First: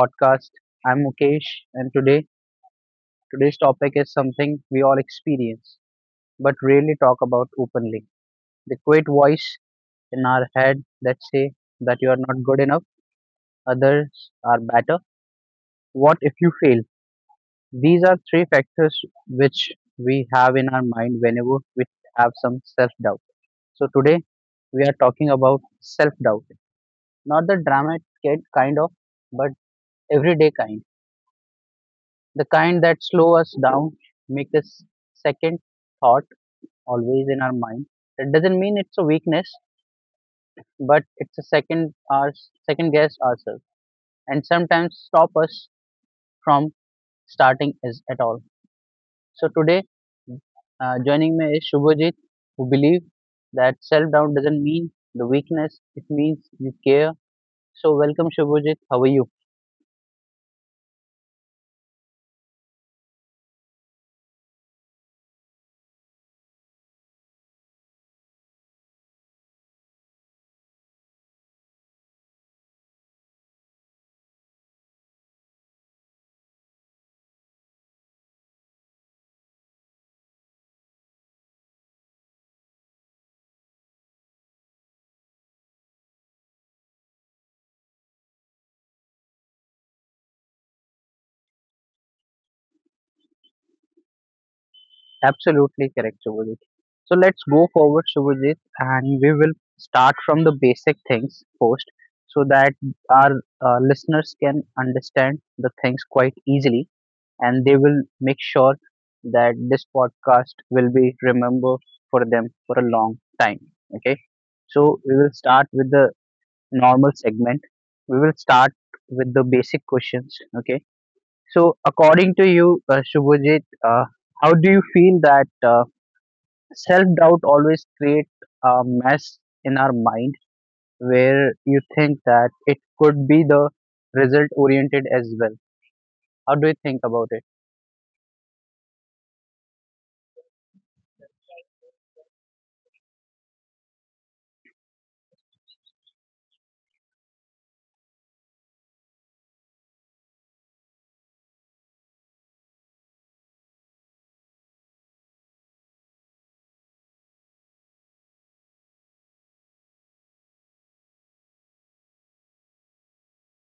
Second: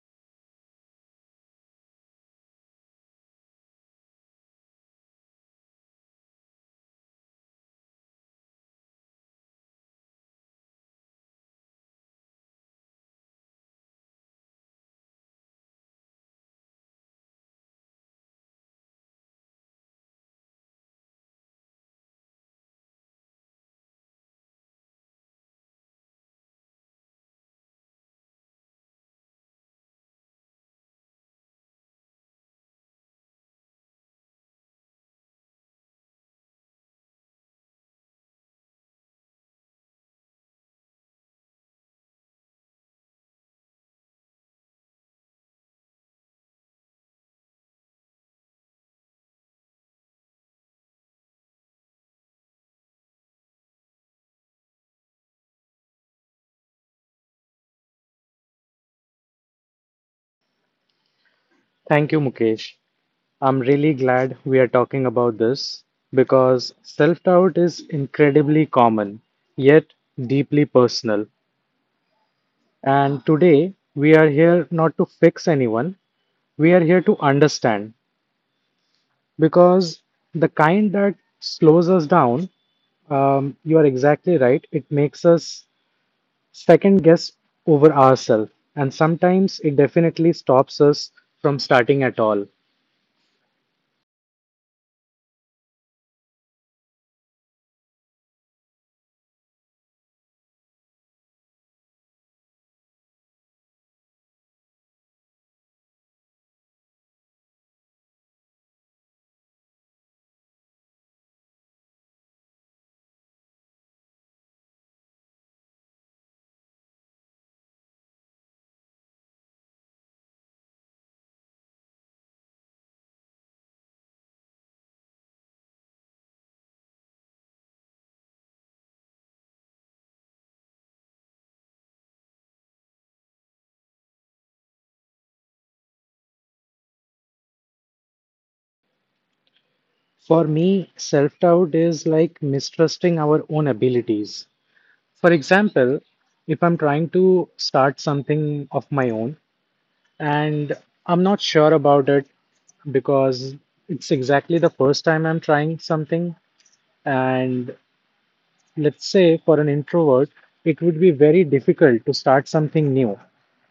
podcast. I'm Mukesh and today's topic is something we all experience but rarely talk about openly. The quiet voice in our head that say that you are not good enough, others are better. What if you fail? These are three factors which we have in our mind whenever we have some self-doubt. So today we are talking about self-doubt. Not the dramatic kind of but everyday kind, the kind that slow us down, make this second thought always in our mind. That doesn't mean it's a weakness, but it's a second our second guess ourselves, and sometimes stop us from starting is at all. So today, joining me is Shubhajit, who believe that self doubt doesn't mean the weakness; it means you care. So welcome, Shubhajit. How are you? Thank you, Mukesh. I'm really glad we are talking about this because self doubt is incredibly common, yet deeply personal. And today, we are here not to fix anyone, we are here to understand because the kind that slows us down, you are exactly right, it makes us second guess over ourselves. And sometimes it definitely stops us from starting at all. Absolutely correct, Shubhajit. So let's go forward, Shubhajit, and we will start from the basic things first so that our listeners can understand the things quite easily and they will make sure that this podcast will be remembered for them for a long time. Okay, so we will start with the normal segment, we will start with the basic questions. Okay, so according to you, Shubhajit, how do you feel that? Self doubt always creates a mess in our mind where you think that it could be the result oriented as well. How do you think about it? For me, self doubt is like mistrusting our own abilities. For example, if I'm trying to start something of my own and I'm not sure about it because it's exactly the first time I'm trying something, and let's say for an introvert, it would be very difficult to start something new.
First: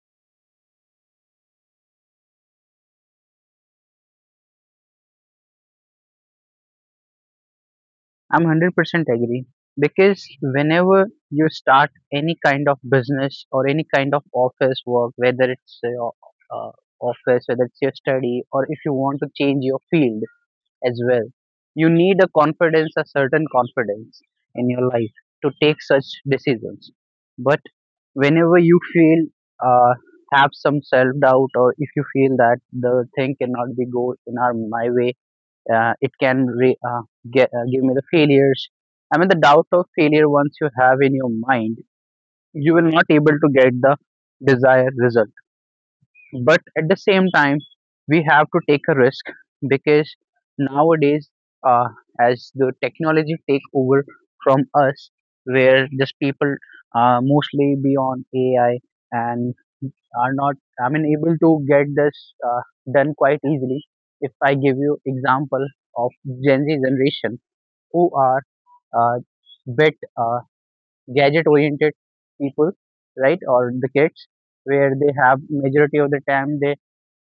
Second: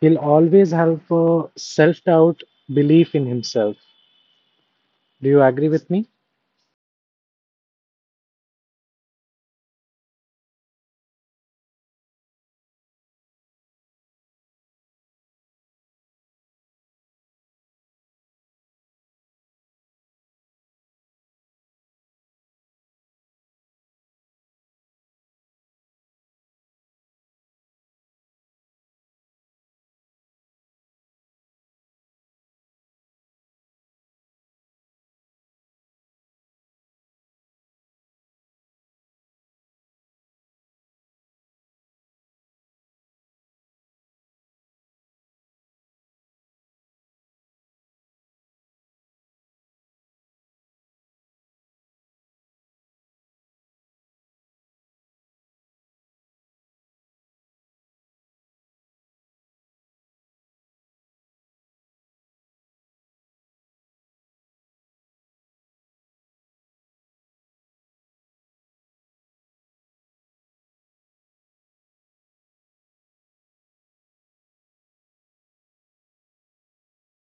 He'll always have a self doubt belief in himself. Do you agree with me? I'm 100% agree because whenever you start any kind of business or any kind of office work, whether it's your uh, office, whether it's your study, or if you want to change your field, as well. You need a confidence, a certain confidence in your life to take such decisions. But whenever you feel, uh, have some self doubt, or if you feel that the thing cannot be go in our, my way, uh, it can re- uh, get, give me the failures. I mean, the doubt of failure once you have in your mind, you will not able to get the desired result but at the same time we have to take a risk because nowadays uh, as the technology take over from us where just people mostly be on AI and are not, I mean able to get this done quite easily if I give you example of Gen Z generation who are uh, bit gadget oriented people, right? Or the kids where they have majority of the time they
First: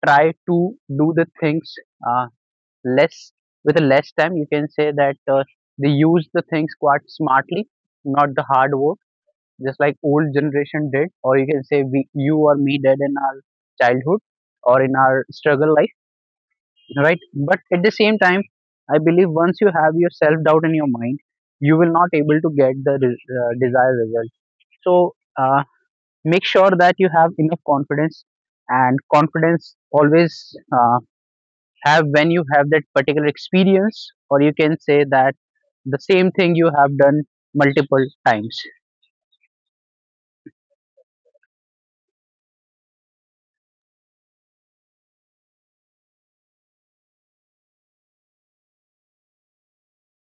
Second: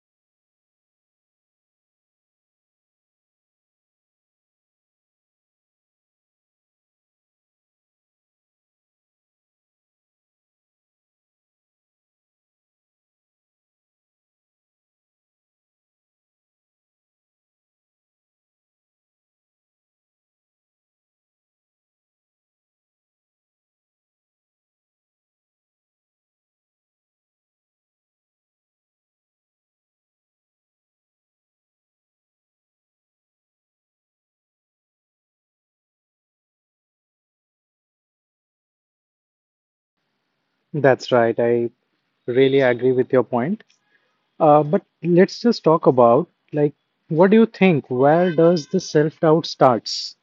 try to do the things uh, less with a less time. You can say that they use the things quite smartly, not the hard work, just like old generation did, or you can say we, you or me did in our childhood or in our struggle life, right? But at the same time, I believe once you have your self doubt in your mind, you will not able to get the desired result. So make sure that you have enough confidence, and confidence always. Have when you have that particular experience, or you can say that the same thing you have done multiple times. That's right. I really agree with your point. But let's just talk about like what do you think? Where does the self-doubt starts?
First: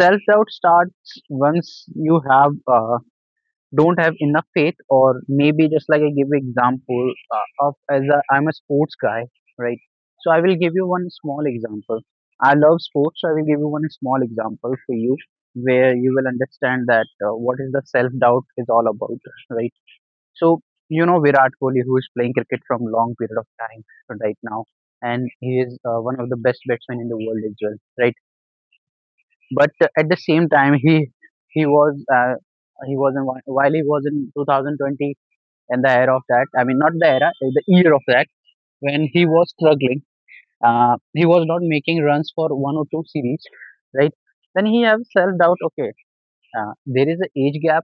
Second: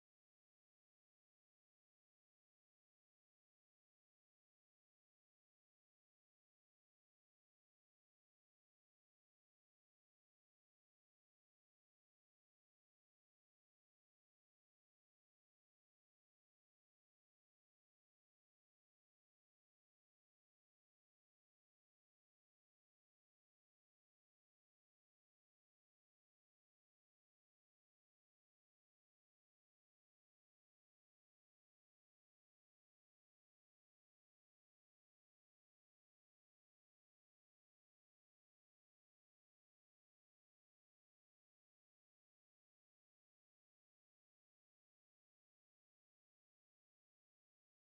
Self doubt starts once you have don't have enough faith or maybe just like I give you example of, I'm a sports guy, right? So I will give you one small example. I love sports so I will give you one small example for you where you will understand that what is the self doubt is all about, right? So you know Virat Kohli who is playing cricket from long period of time right now and he is one of the best batsmen in the world as well, right? But at the same time he was he was in while he was in 2020 and the era of that, I mean not the era, the year of that when he was struggling. He was not making runs for one or two series, right? Then he have self doubt. Okay, there is an age gap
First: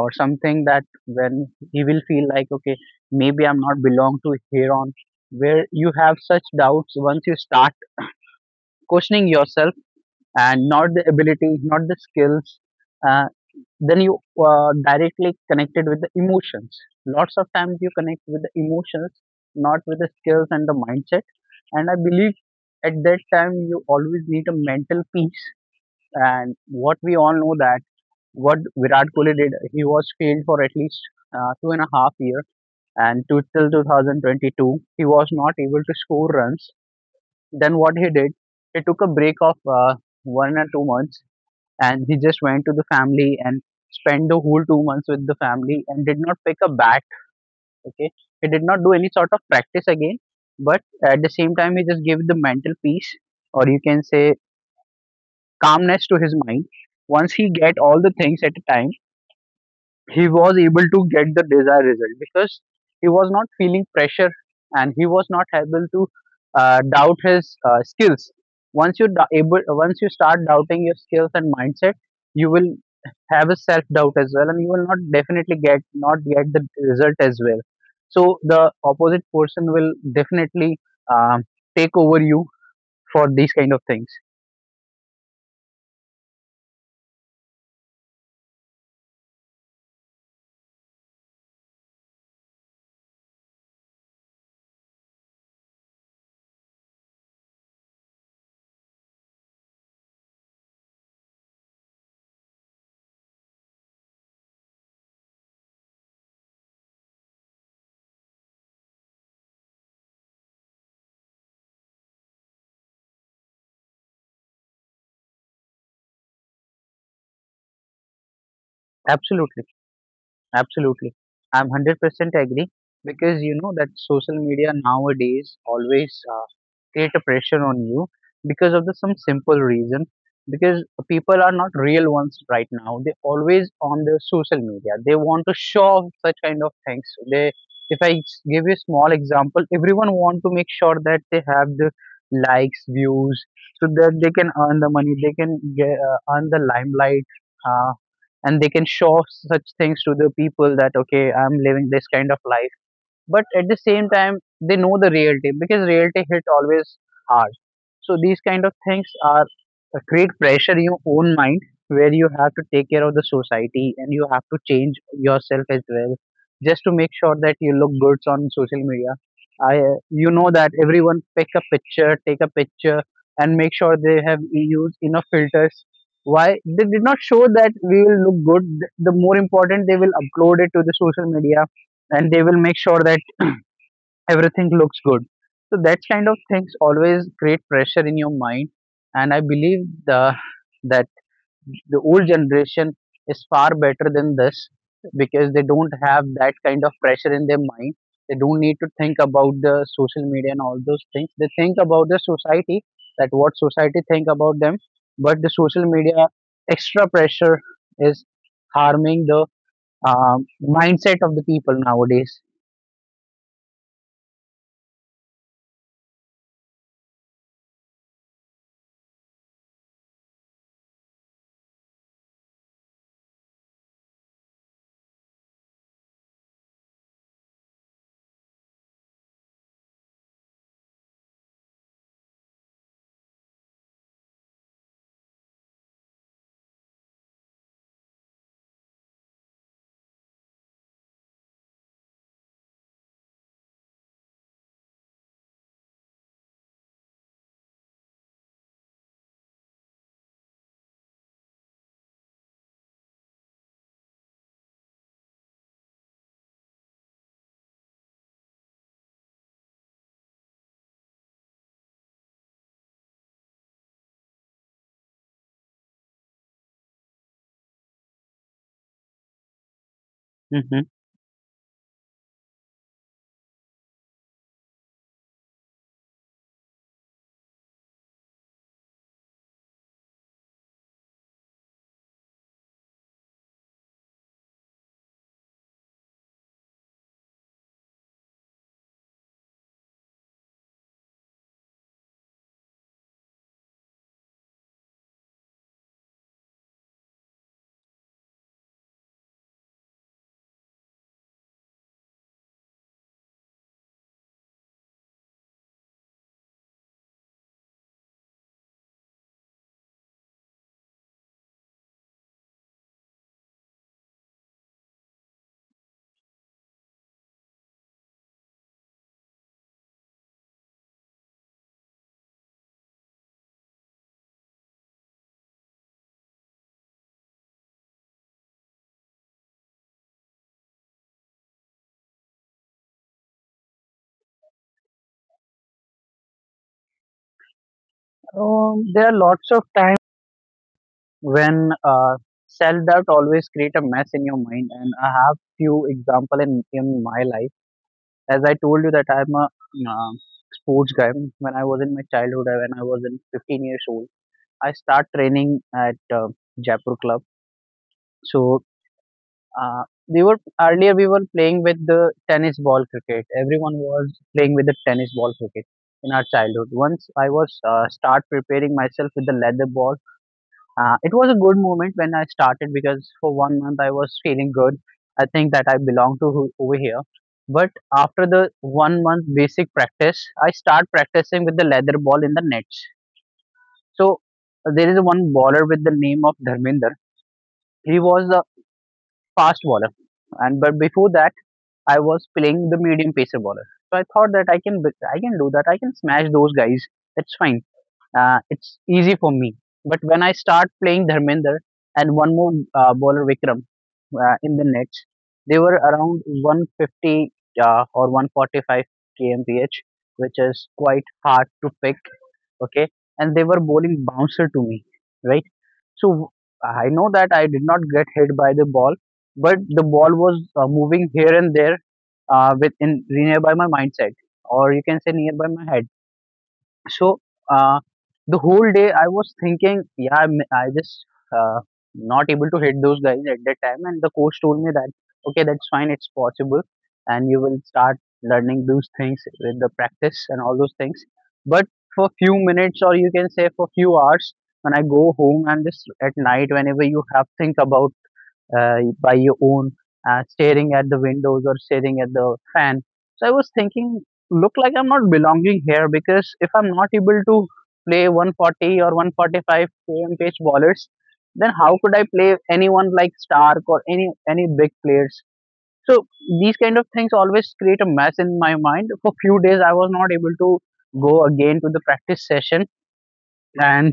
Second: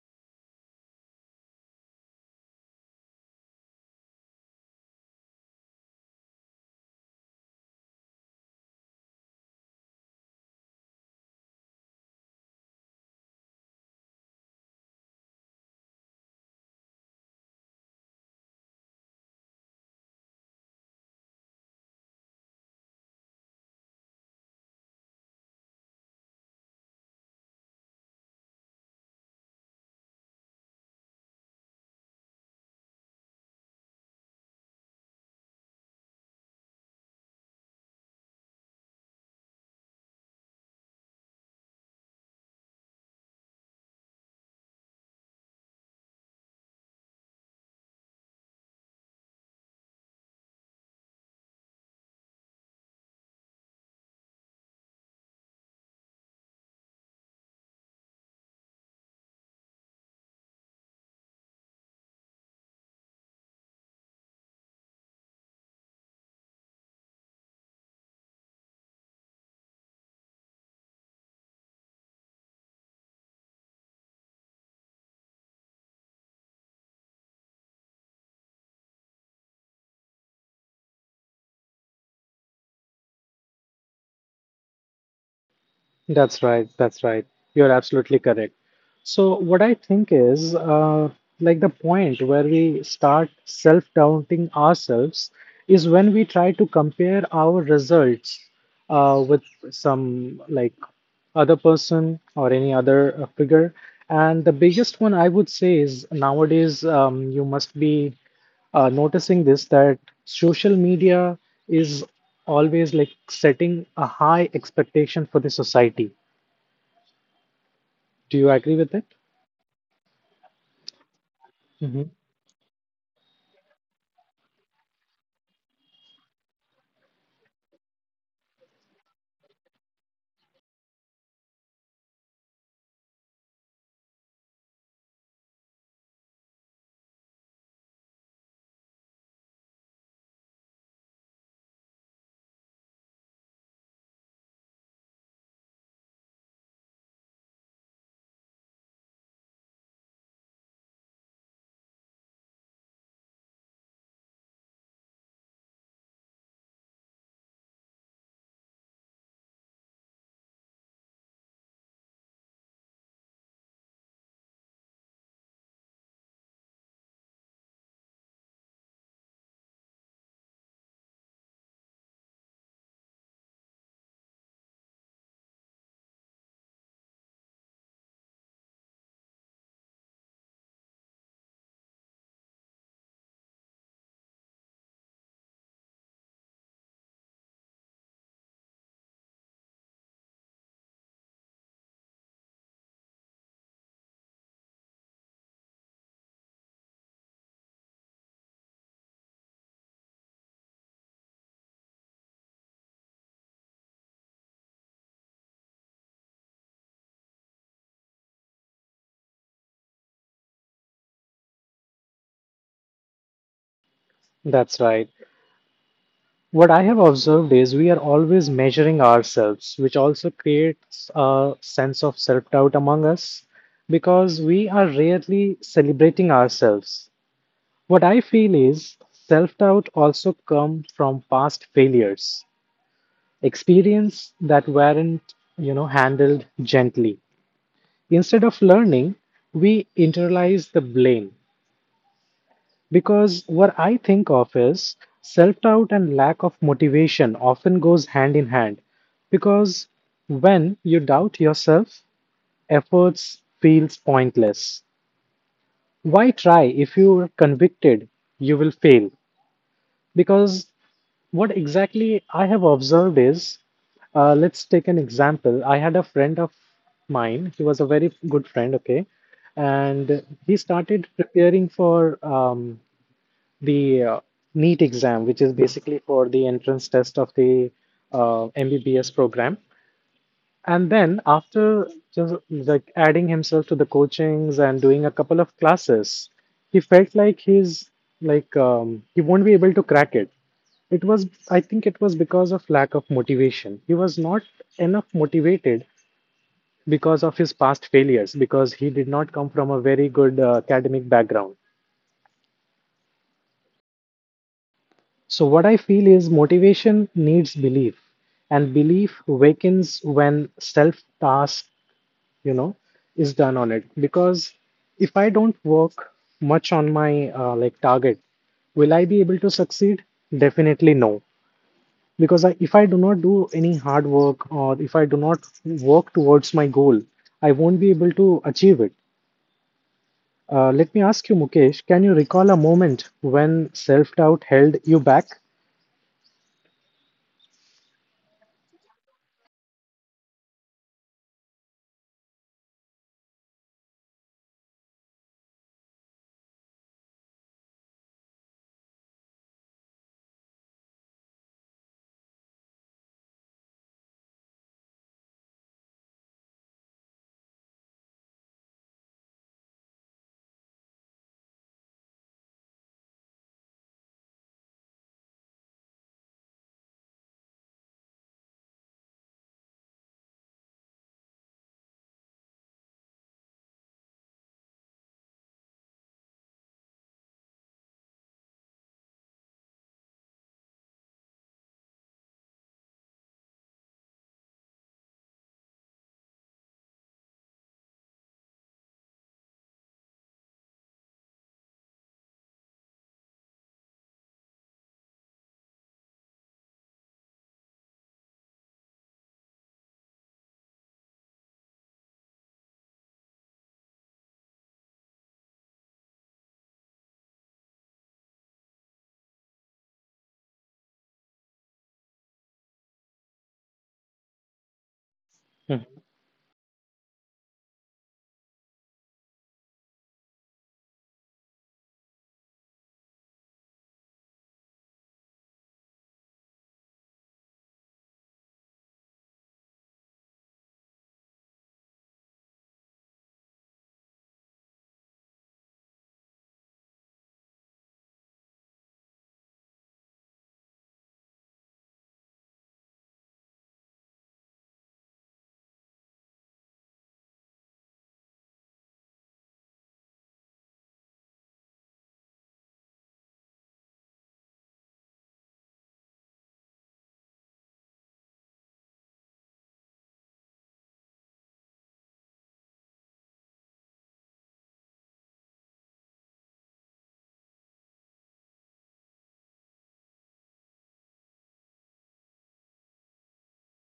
or something that when he will feel like, okay, maybe I'm not belong to here on where you have such doubts once you start questioning yourself and not the ability not the skills, uh, then you directly connected with the emotions. Lots of times you connect with the emotions not with the skills and the mindset and I believe at that time you always need a mental peace. And what we all know that what Virat Kohli did, he was failed for at least two and a half year and till 2022 he was not able to score runs. Then what he did, he took a break of 1 or 2 months and he just went to the family and spent the whole 2 months with the family and did not pick a bat. Okay, he did not do any sort of practice again. But at the same time he just gave the mental peace, or you can say calmness to his mind. Once he get all the things at a time, he was able to get the desired result because he was not feeling pressure and he was not able to doubt his skills. Once you start doubting your skills and mindset, you will have a self doubt as well and you will not definitely get not get the result as well. So the opposite person will definitely um, take over you for these kind of things. That's right. That's right. You're absolutely correct. So what I think is like the point where we start self-doubting ourselves is when we try to compare our results with some like other person or any other figure. And the biggest one I would say is nowadays you must be noticing this that social media is always like setting a high expectation for the society. Do you agree with it? Absolutely. Absolutely. I'm Hmm. 100% agree because you know that social media nowadays always create a pressure on you because of the some simple reason, because people are not real ones right now, they always on the social media they want to show off such kind of things. They, if I give you a small example, everyone want to make sure that they have the likes, views so that they can earn the money, they can earn the limelight, uh, and they can show such things to the people that okay, I'm living this kind of life. But at the same time they know the reality because reality hit always hard. So these kind of things are create pressure in your own mind where you have to take care of the society and you have to change yourself as well just to make sure that you look good on social media. I You know that everyone pick a picture, take a picture and make sure they have used enough filters. Why they did not show that we will look good, the more important they will upload it to the social media and they will make sure that everything looks good. So that kind of things always create pressure in your mind. And I believe the that the old generation is far better than this because they don't have that kind of pressure in their mind. They don't need to think about the social media and all those things, they think about the society, that what society think about them. But the social media extra pressure is harming the um, mindset of the people nowadays. That's right. What I have observed is we are always measuring ourselves, which also creates a sense of self doubt among us because we are rarely celebrating ourselves. What I feel is self doubt also comes from past failures, experience that weren't, you know, handled gently. Instead of learning, we internalize the blame because what I think of is self doubt and lack of motivation often goes hand in hand because when you doubt yourself, efforts feels pointless. Why try if you are convicted you will fail? Because what exactly I have observed is, let's take an example. I had a friend of mine. He was a very good friend, okay, and he Hmm. started preparing for the NEET exam, which is basically for the entrance test of the MBBS program. And then after just like adding himself to the coachings and doing a couple of classes, he felt like he won't be able to crack it. It was I think it was because of lack of motivation. He was not enough motivated because of his past failures because he did not come from a very good academic background. So what I feel is motivation needs belief and belief wakens when self task, you know, is done on it because if I don't work much on my like target, will I be able to succeed? Definitely no. Because if I do not do any hard work or if I do not work towards my goal, I won't be able to achieve it. Let me ask you, Mukesh, can you recall a moment when self-doubt held you back? There are lots of when sell that always create a mess in your mind and I have few example in my life. As I told you that I'm a uh, sports guy, when I was in my childhood, when I was in 15 years old, I start training at Jaipur club. So uh, we were earlier we were playing with the tennis ball cricket, everyone was playing with the tennis ball cricket in our childhood. Once I was start preparing myself with the leather ball. It was a good moment when I started because for 1 month I was feeling good. I think that I belong to over here. But after the 1 month basic practice, I start practicing with the leather ball in the nets. So there is one bowler with the name of Dharminder. He was a fast bowler, and but before that I was playing the medium pacer bowler. So I thought that I can do that. I can smash those guys. That's fine. It's easy for me. But when I start playing Dharmender and one more bowler Vikram in the nets, they were around 150 or 145 kmph, which is quite hard to pick. Okay, and they were bowling bouncer to me, right? So I know that I did not get hit by the ball, but the ball was moving here and there within nearby my mindset, or you can say nearby my head. So, uh, the whole day I was thinking, yeah, I just uh, not able to hit those guys at that time, and the coach told me that okay, that's fine, it's possible, and you will start learning those things with the practice and all those things. But for few minutes, or you can say for few hours, when I go home and just at night, whenever you have think about by your own, staring at the windows or staring at the fan. So I was thinking, look like I'm not belonging here because if I'm not able to play 140 or 145 km pace bowlers, then how could I play anyone like Stark or any big players? So these kind of things always create a mess in my mind. For few days, I was not able to go again to the practice session, and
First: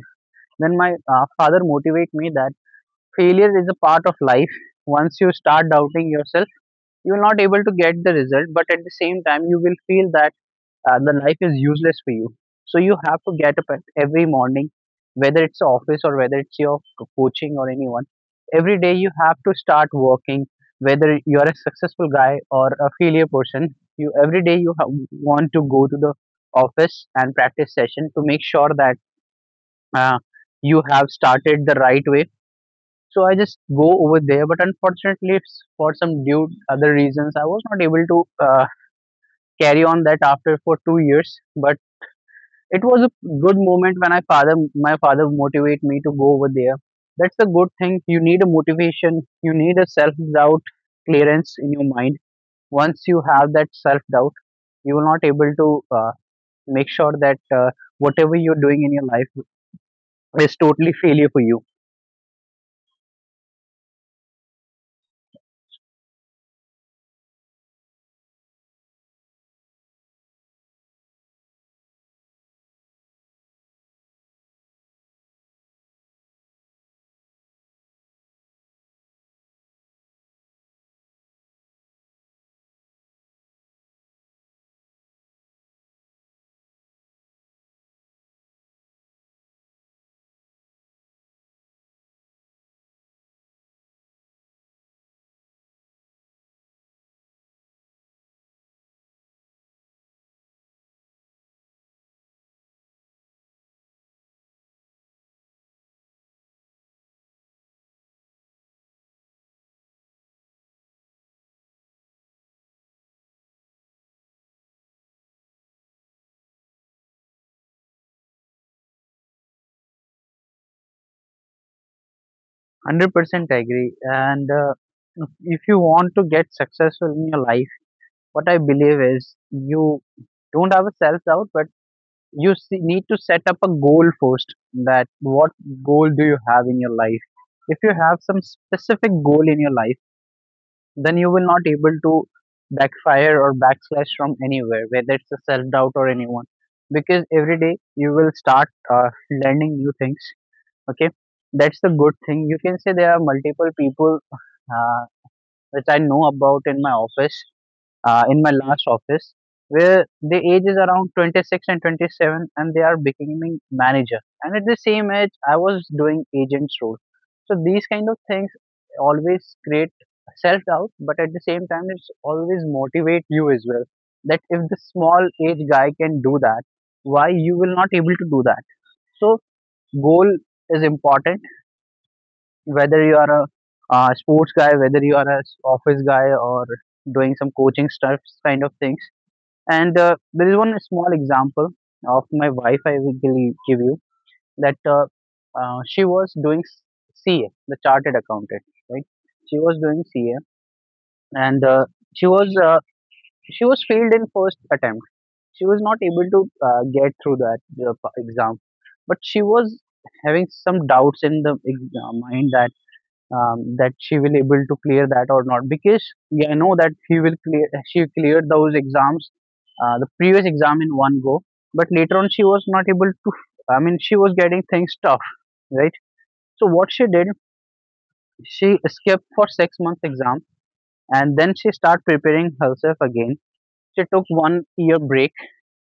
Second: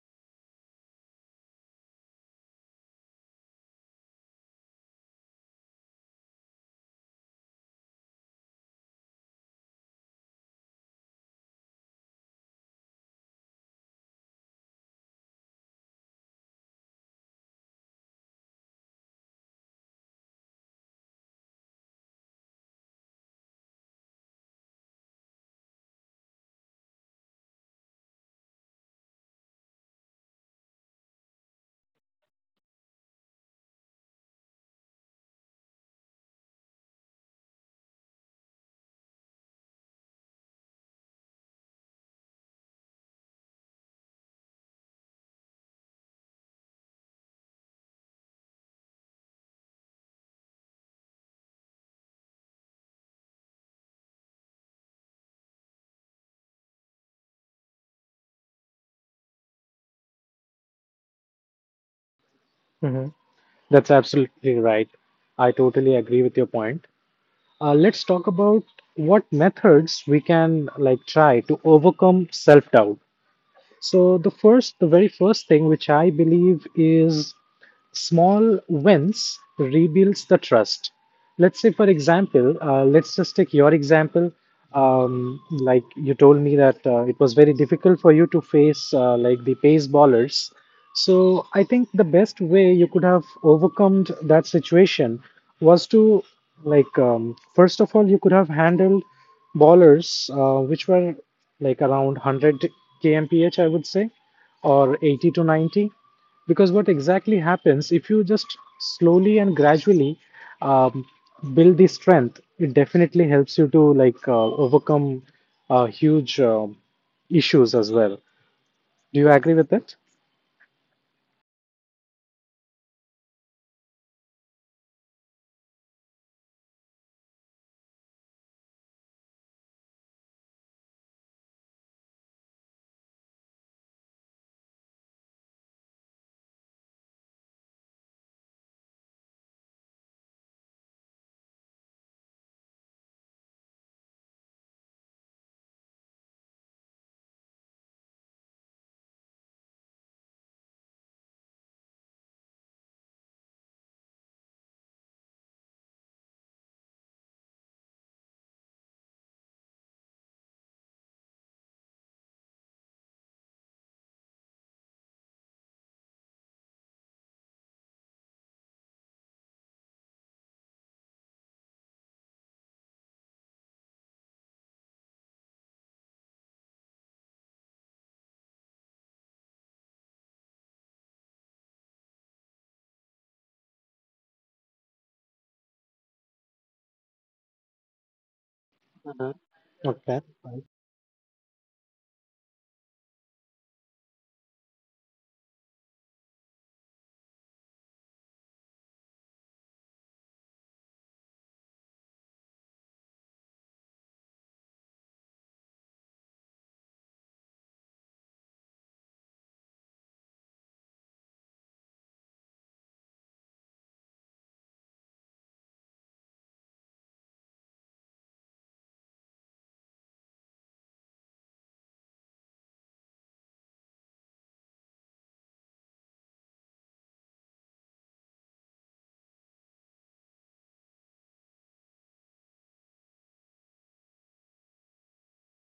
then my father motivate me that failure is a part of life. Once you start doubting yourself, you will not able to get the result, but at the same time you will feel that the life is useless for you. So you have to get up at every morning, whether it's office or whether it's your coaching or anyone. Every day you have to start working. Whether you are a successful guy or a failure person, you every day you have, want to go to the office and practice session to make sure that uh, you have started the right way. So I just go over there, but unfortunately, it's for some due other reasons, I was not able to carry on that after for 2 years. But it was a good moment when my father motivate me to go over there. That's the good thing. You need a motivation. You need a self doubt clearance in your mind. Once you have that self doubt, you will not able to make sure that whatever you're doing in your life is totally failure for you. Mhm. That's absolutely right. I totally agree with your point. Let's talk about what methods we can like try to overcome self doubt. So the first, the very first thing which I believe is small wins rebuilds the trust. Let's say, for example, let's just take your example. Like you told me that it was very difficult for you to face like the pace ballers. So I think the best way you could have overcome that situation was to like first of all you could have handled ballers which were like around 100 kmph I would say, or 80 to 90, because what exactly happens if you just slowly and gradually um, build the strength, it definitely helps you to like overcome huge issues as well. Do you agree with it? 100% agree. And if if you want to get successful in your life, what I believe is you don't have a self doubt, but you see, need to set up a goal first. That what goal do you have in your life? If you have some specific goal in your life, then you will not able to backfire or backslash from anywhere, whether it's a self doubt or anyone, because every day you will start learning new things. Okay, that's the good thing. You can say there are multiple people which I know about in my office, in my last office, where the age is around 26 and 27, and they are becoming manager. And at the same age, I was doing agent's role. So these kind of things always create self doubt, but at the same time, it's always motivate you as well. That if the small age guy can do that, why you will not able to do that? So goal is important, whether you are a sports guy, whether you are a office guy or doing some coaching stuff kind of things. Mhm. And Okay, there is one small example of my wife I will give you, that she was doing CA, the Chartered Accountant, right? She was doing CA, and she was uh, she was failed in first attempt. She was not able to get through that exam, but she was having some doubts in the mind that she will able to clear that or not because yeah, I know that she cleared those exams the previous exam in one go, but later on she was not able to. I mean, she was getting things tough, right? So what she did, she skipped for 6 months exam, and then she start preparing herself again. She took 1 year break.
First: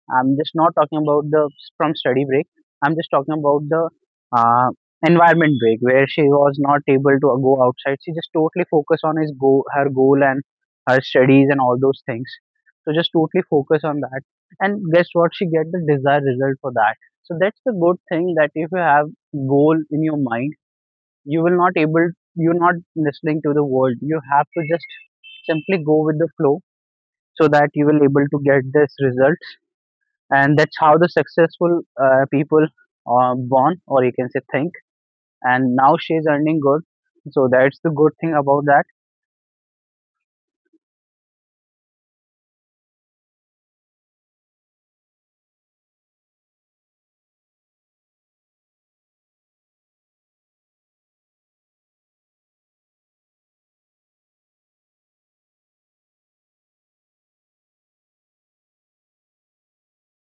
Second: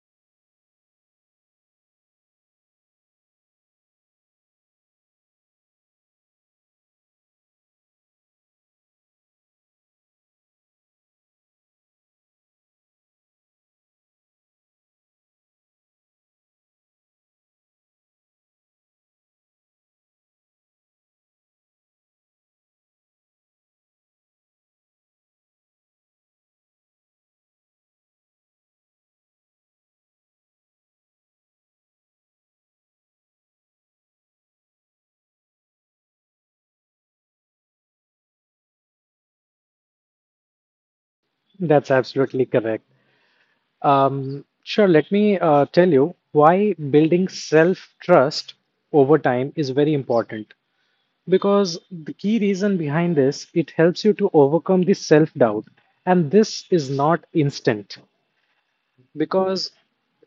I'm just not talking about the from study break. I'm just talking about the uh, environment break where she was not able to go outside. She just totally focused on his goal, her goal and her studies and all those things. So just totally focus on that. And guess what? She get the desired result for that. So that's the good thing that if you have goal in your mind, you will not able you're not listening to the world. You have to just simply go with the flow so that you will able to get this result. And that's how the successful people are born, or you can say think. And now she's earning good, so that's the good thing about that. that's absolutely correct. Sure, let me tell you why building self-trust over time is very important. Because the key reason behind this, it helps you to overcome the self-doubt, and this is not instant. Because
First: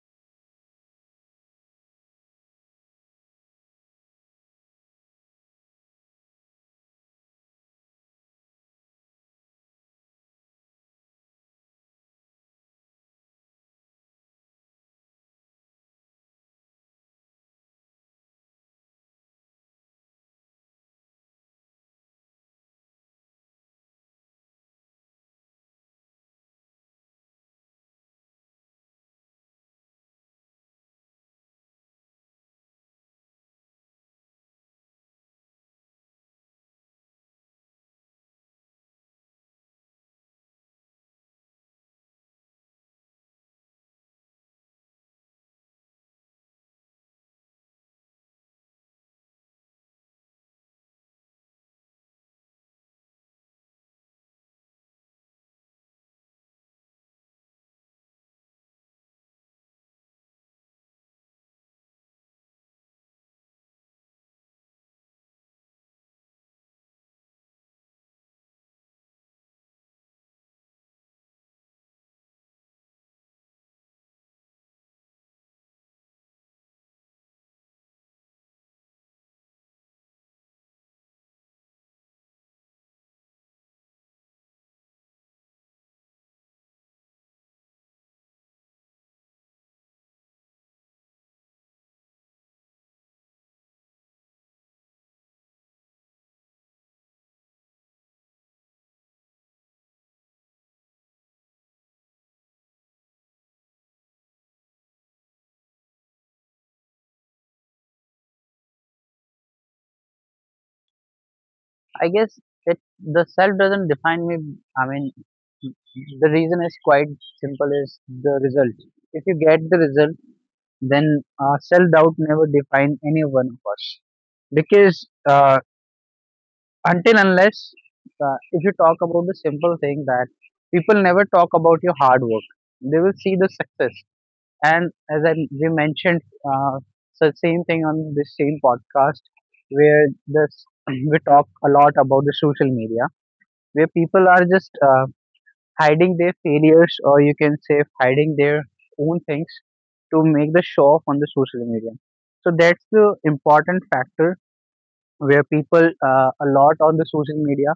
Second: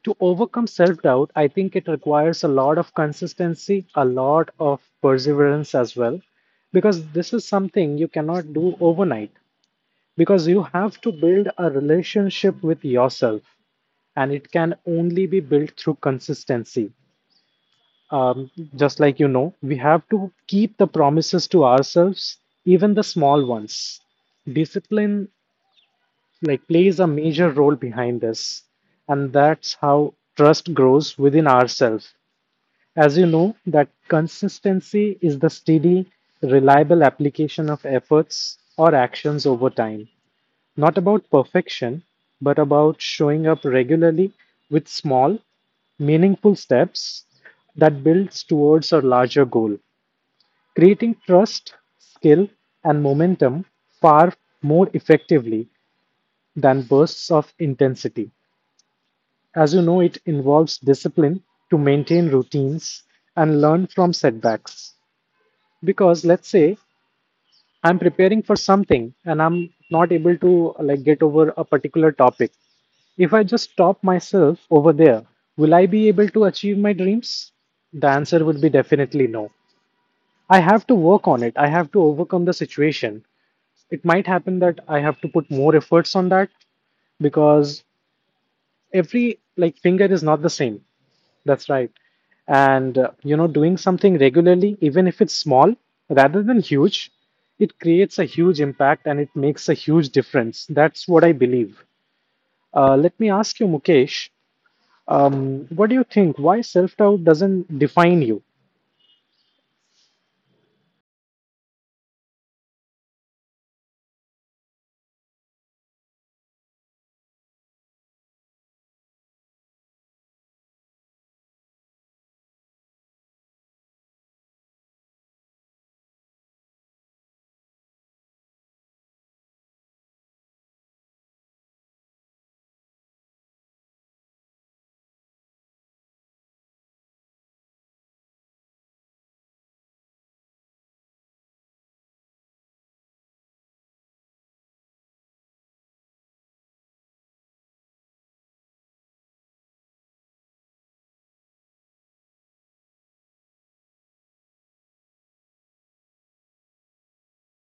to overcome self doubt, I think it requires a lot of consistency, a lot of perseverance as well, because this is something you cannot do overnight, because you have to build a relationship with yourself, and it can only be built through consistency. Um, just like, you know, we have to keep the promises to ourselves, even the small ones. Discipline like plays a major role behind this, and that's how trust grows within ourselves. As you know, that consistency is the steady, reliable application of efforts or actions over time, not about perfection, but about showing up regularly with small meaningful steps that builds towards a larger goal, creating trust, skill and momentum far more effectively than bursts of intensity. As you know, it involves discipline to maintain routines and learn from setbacks. Because let's say I'm preparing for something and I'm not able to like get over a particular topic. If I just stop myself over there, will I be able to achieve my dreams? The answer would be definitely no. I have to work on it. I have to overcome the situation. It might happen that I have to put more efforts on that because every like finger is not the same. That's right. And, you know, doing something regularly, even if it's small rather than huge, it creates a huge impact and it makes a huge difference. That's what I believe. Let me ask you, Mukesh, what do you think? Why self doubt doesn't define you? I guess it the self doesn't define me. I mean, the reason is quite simple is the result. If you get the result, then self doubt never define any one of us. Because until unless if you talk about the simple thing that people never talk about your hard work, they will see the success. And as I we mentioned, so same thing on this same podcast where this we talk a lot about the social media, where people are just hiding their failures, or you can say hiding their own things to make the show off on the social media. So that's the important factor where people a lot on the social media.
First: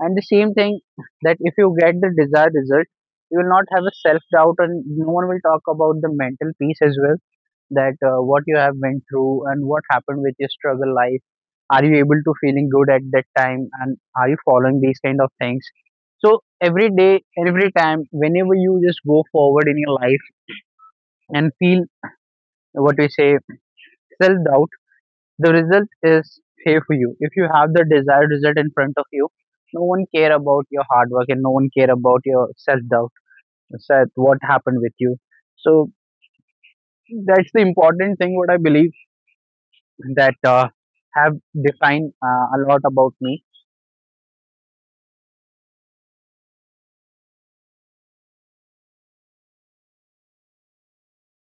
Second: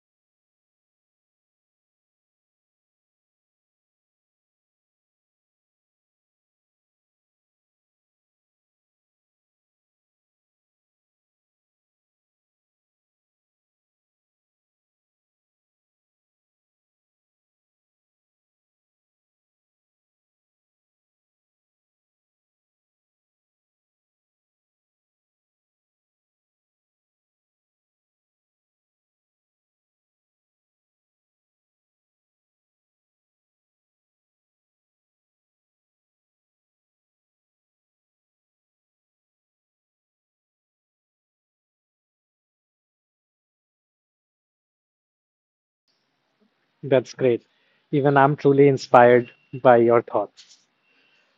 And the same thing, that if you get the desired result, you will not have a self doubt, and no one will talk about the mental peace as well. That what you have went through and what happened with your struggle life, are you able to feeling good at that time, and are you following these kind of things? So every day every time whenever you just go forward in your life and feel what we say self doubt, the result is here for you. If you have the desired result in front of you, no one care about your hard work and no one care about your self doubt what happened with you. So that's the important thing what I believe, that have defined a lot about me. That's great. Even I'm truly inspired by your thoughts.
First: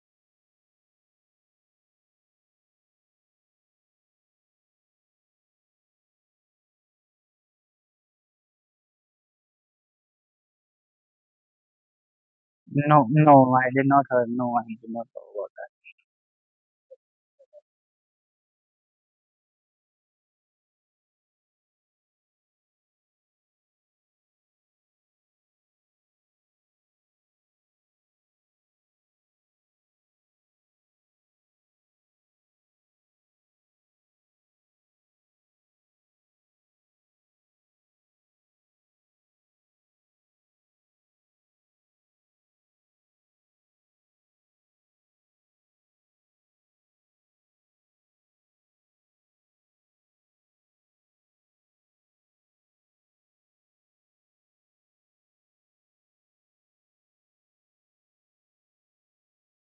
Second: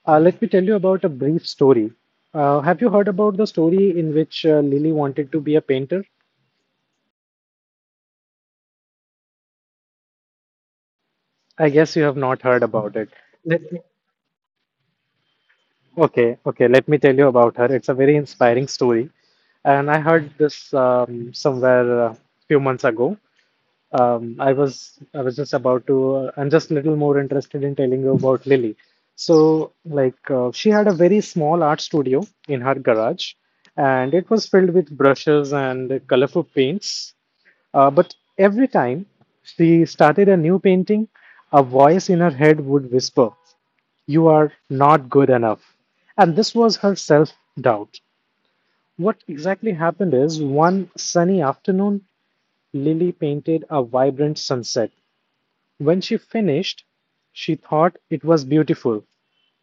Let me tell you about a brief story. Have you heard about the story in which Lily wanted to be a painter? I guess you have not heard about No, it. no, Let I did not heard. No, I did not know about that. Okay, okay, let me tell you about her. It's a very inspiring story. And I heard this somewhere a few months ago. I was just about to I'm just a little more interested in telling you about Lily. So like she had a very small art studio in her garage, and it was filled with brushes and colorful paints. But every time she started a new painting, a voice in her head would whisper, "You are not good enough." And this was her self doubt. What exactly happened is one sunny afternoon, Lily painted a vibrant sunset. When she finished, she thought it was beautiful,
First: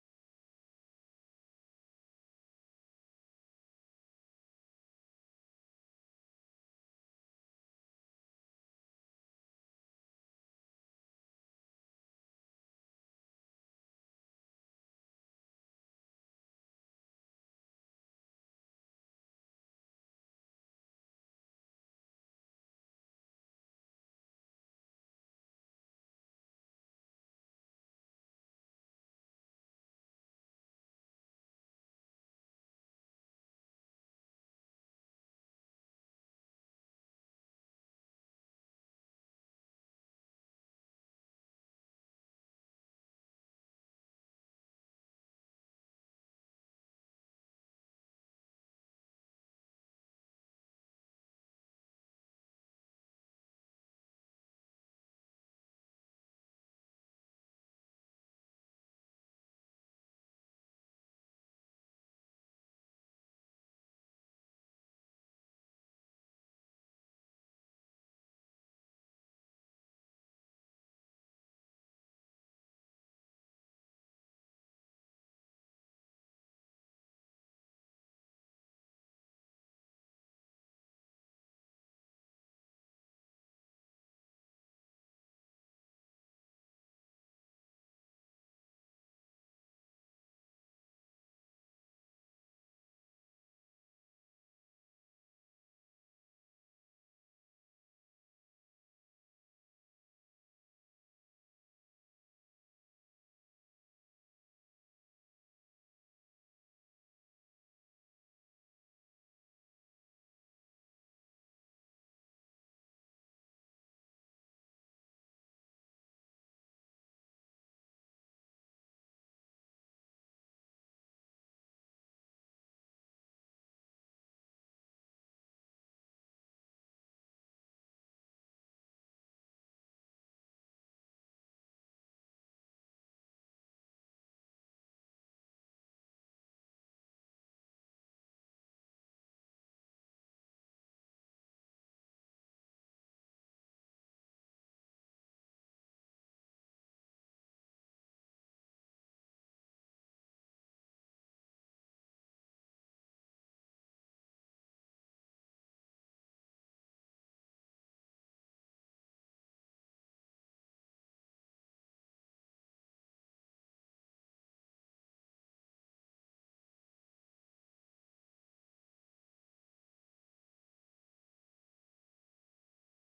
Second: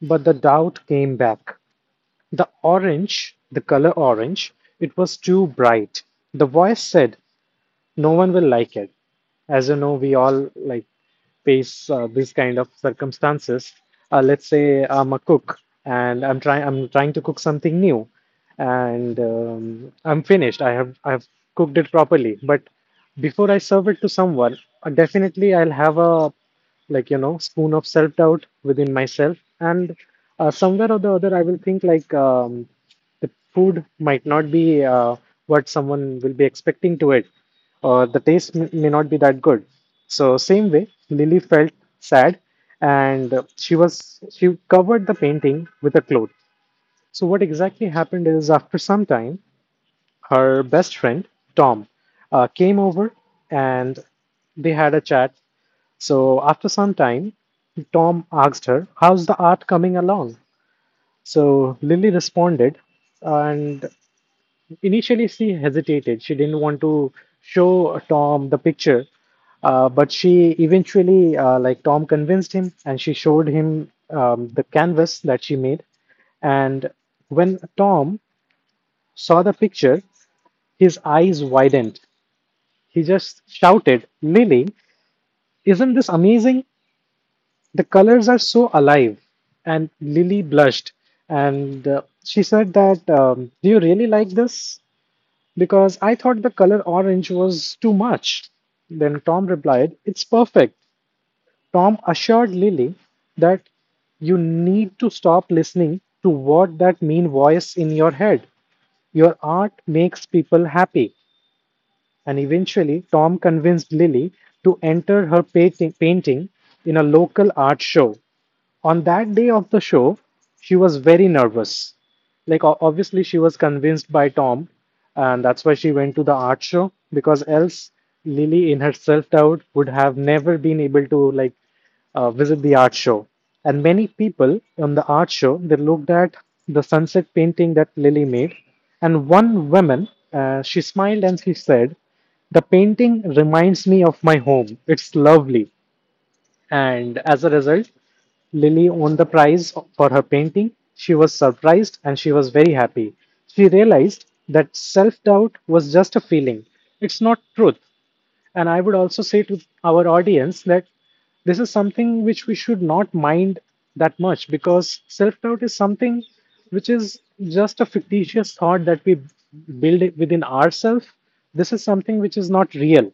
but the doubt came back. The color orange, it was too bright. The voice said, no one will like it. As you know, we all like face these kind of circumstances. Let's say I'm a cook and I'm trying to cook something new, and I'm finished. I've cooked it properly, but before I serve it to someone, definitely I'll have a, like, you know, spoon of self doubt within myself, and somewhere or the other I will think like. The food might not be what someone will be expecting to it, or the taste may not be that good. So, same way, Lily felt sad, and she covered the painting with a cloth. So, what exactly happened is after some time, her best friend Tom came over, and they had a chat. So, after some time, Tom asked her, "How's the art coming along?" So Lily responded, and initially, she hesitated. She didn't want to show Tom the picture, but she eventually, like Tom, convinced him, and she showed him the canvas that she made. And when Tom saw the picture, his eyes widened. He just shouted, "Lily, isn't this amazing? The colors are so alive!" And Lily blushed, and she said that, "Do you really like this? Because I thought the color orange was too much." Then Tom replied, "It's perfect." Tom assured Lily that you need to stop listening to what that mean voice in your head. Your art makes people happy. And eventually Tom convinced Lily to enter her painting in a local art show. On that day of the show, she was very nervous. Like, obviously, she was convinced by Tom, and that's why she went to the art show, because else Lily, in her self doubt, would have never been able to like visit the art show. And many people on the art show they looked at the sunset painting that Lily made, and one woman she smiled and she said, "The painting reminds me of my home. It's lovely." And as a result, Lily won the prize for her painting. She was surprised and she was very happy. She realized that self doubt was just a feeling, it's not truth. And I would also say to our audience that this is something which we should not mind that much, because self doubt is something which is just a fictitious thought that we build it within ourselves. This is something which is not real.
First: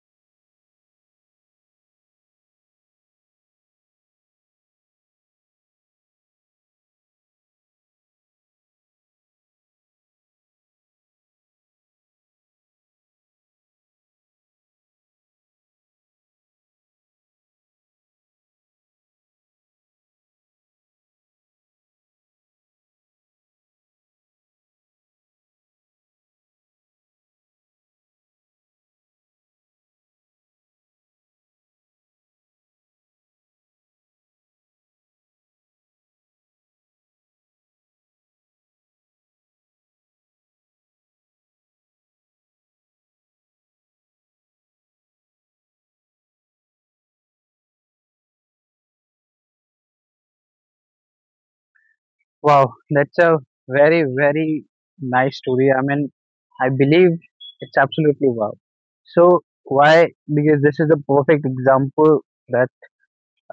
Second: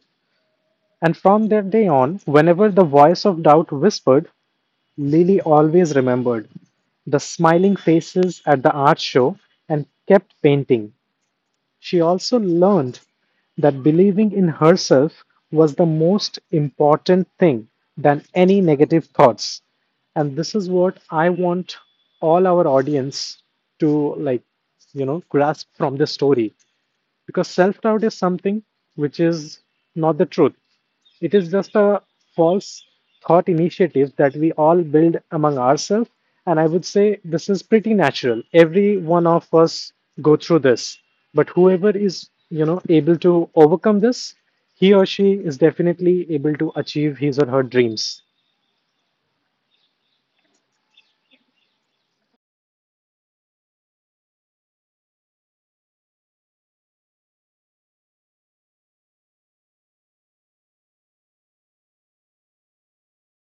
And from that day on, whenever the voice of doubt whispered, Lily always remembered the smiling faces at the art show and kept painting. She also learned that believing in herself was the most important thing than any negative thoughts. And this is what I want all our audience to, like, you know, grasp from this story, because self doubt is something which is not the truth. It is just a false thought initiative that we all build among ourselves. And I would say this is pretty natural. Every one of us go through this. But whoever is, you know, able to overcome this, he or she is definitely able to achieve his or her dreams. Wow, that's a very, very nice story. I mean, I believe it's absolutely wow. So why? Because this is the perfect example that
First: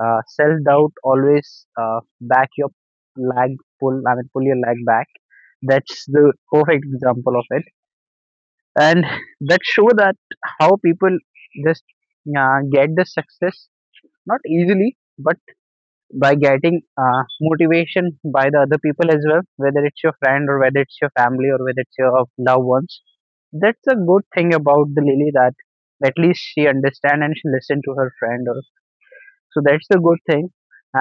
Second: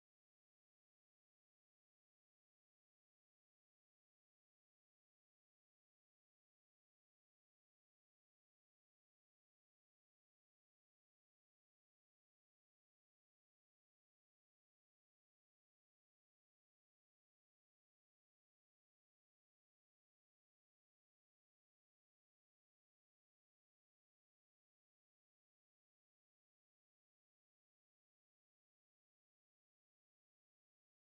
self doubt always back your leg pull. I mean, pull your leg back. That's the perfect example of it, and that show that how people just get the success not easily but by getting motivation by the other people as well, whether it's your friend or whether it's your family or whether it's your loved ones. That's a good thing about the Lily, that at least she understand and she listen to her friend or so. That's the good thing.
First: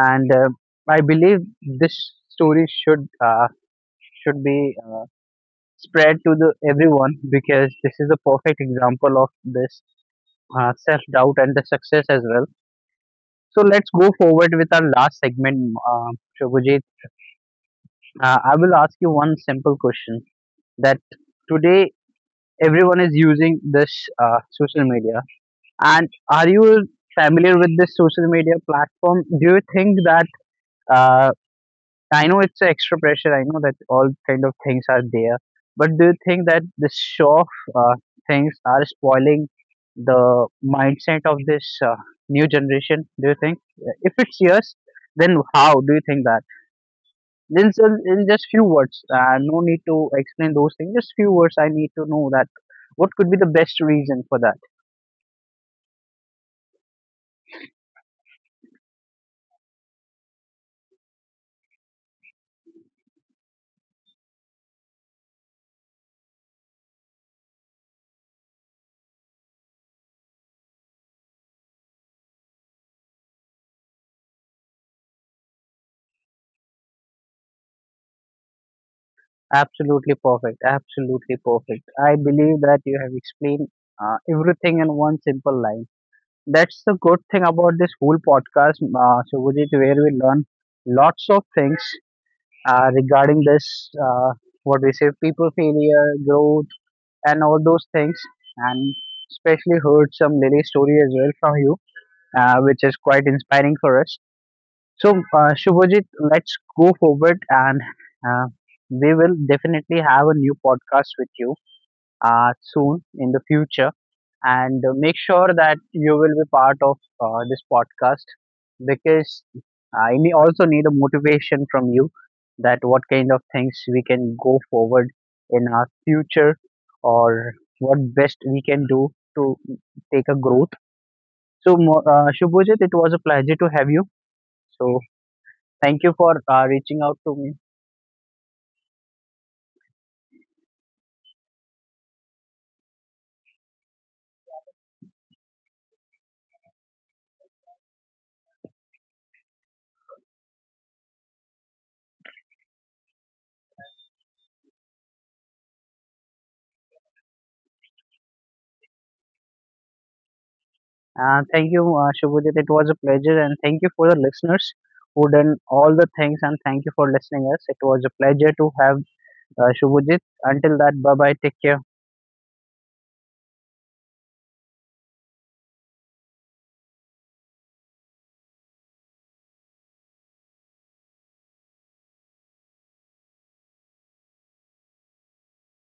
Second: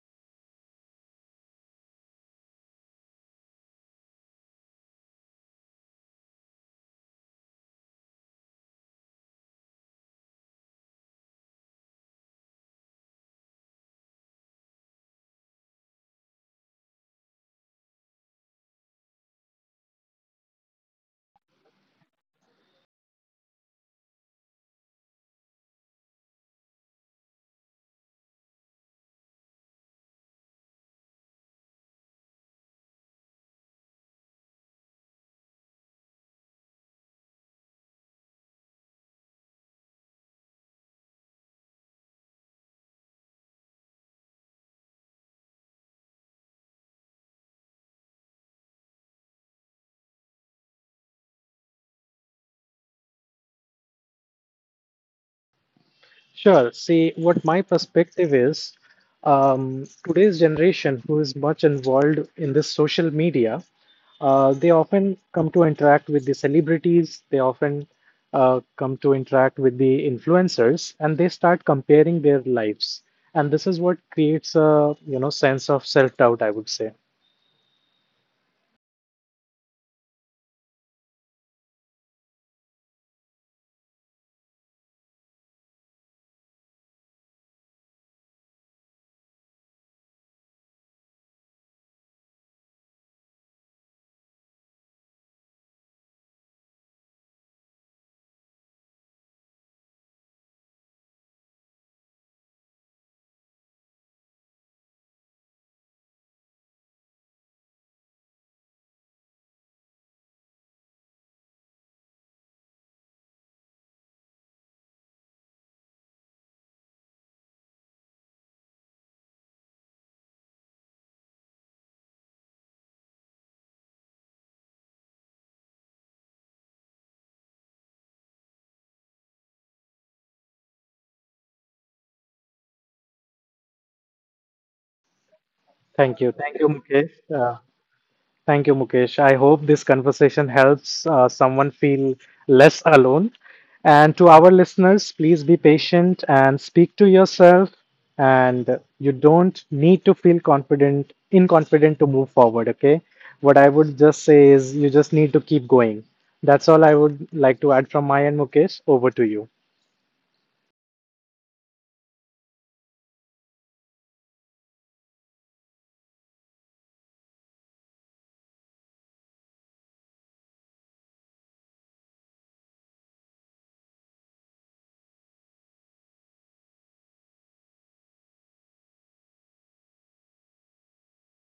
And I believe this story should be spread to the everyone, because this is a perfect example of this self doubt and the success as well. So let's go forward with our last segment, Shobhajit. I will ask you one simple question, that today everyone is using this social media, and are you familiar with this social media platform? Do you think that uh, I know it's extra pressure, I know that all kind of things are there, but do you think that the show of uh, things are spoiling the mindset of this new generation? Do you think? If it's yes, then how do you think that? Then so in just few words, no need to explain those things. Just few words. I need to know that what could be the best reason for that. Sure. See, what my perspective is, today's generation who is much involved in this social media, they often come to interact with the celebrities, they often come to interact with the influencers, and they start comparing their lives. And this is what creates a, you know, sense of self doubt, I would say. Absolutely perfect. Absolutely perfect. I believe that you have explained everything in one simple line. That's the good thing about this whole podcast, Subhajit, where we learn lots of things regarding this, what we say, people failure, growth, and all those things. And especially heard some Lily story as well from you, which is quite inspiring for us. So, Shubhajit, let's go forward and uh, we will definitely have a new podcast with you soon in the future. And make sure that you will be part of this podcast because also need a motivation from you, that what kind of things we can go forward in our future, or what best we can do to take a growth. So, Shubhajit, it was a pleasure to have you. So, thank you for Thank you, reaching Mukesh. out to me. Thank you, Mukesh. I hope this conversation helps someone feel less alone. And to our listeners, please be patient and speak to yourself. And you don't need to feel confident, inconfident to move forward, okay? What I would just say is you just need to keep going. That's all I would like to add from my end, Mukesh. Over to you. Thank you, Shubhajit. It was a pleasure, and thank you for the listeners who done all the things. And thank you for listening us. It was a pleasure to have Shubhajit. Until that, bye bye. Take care.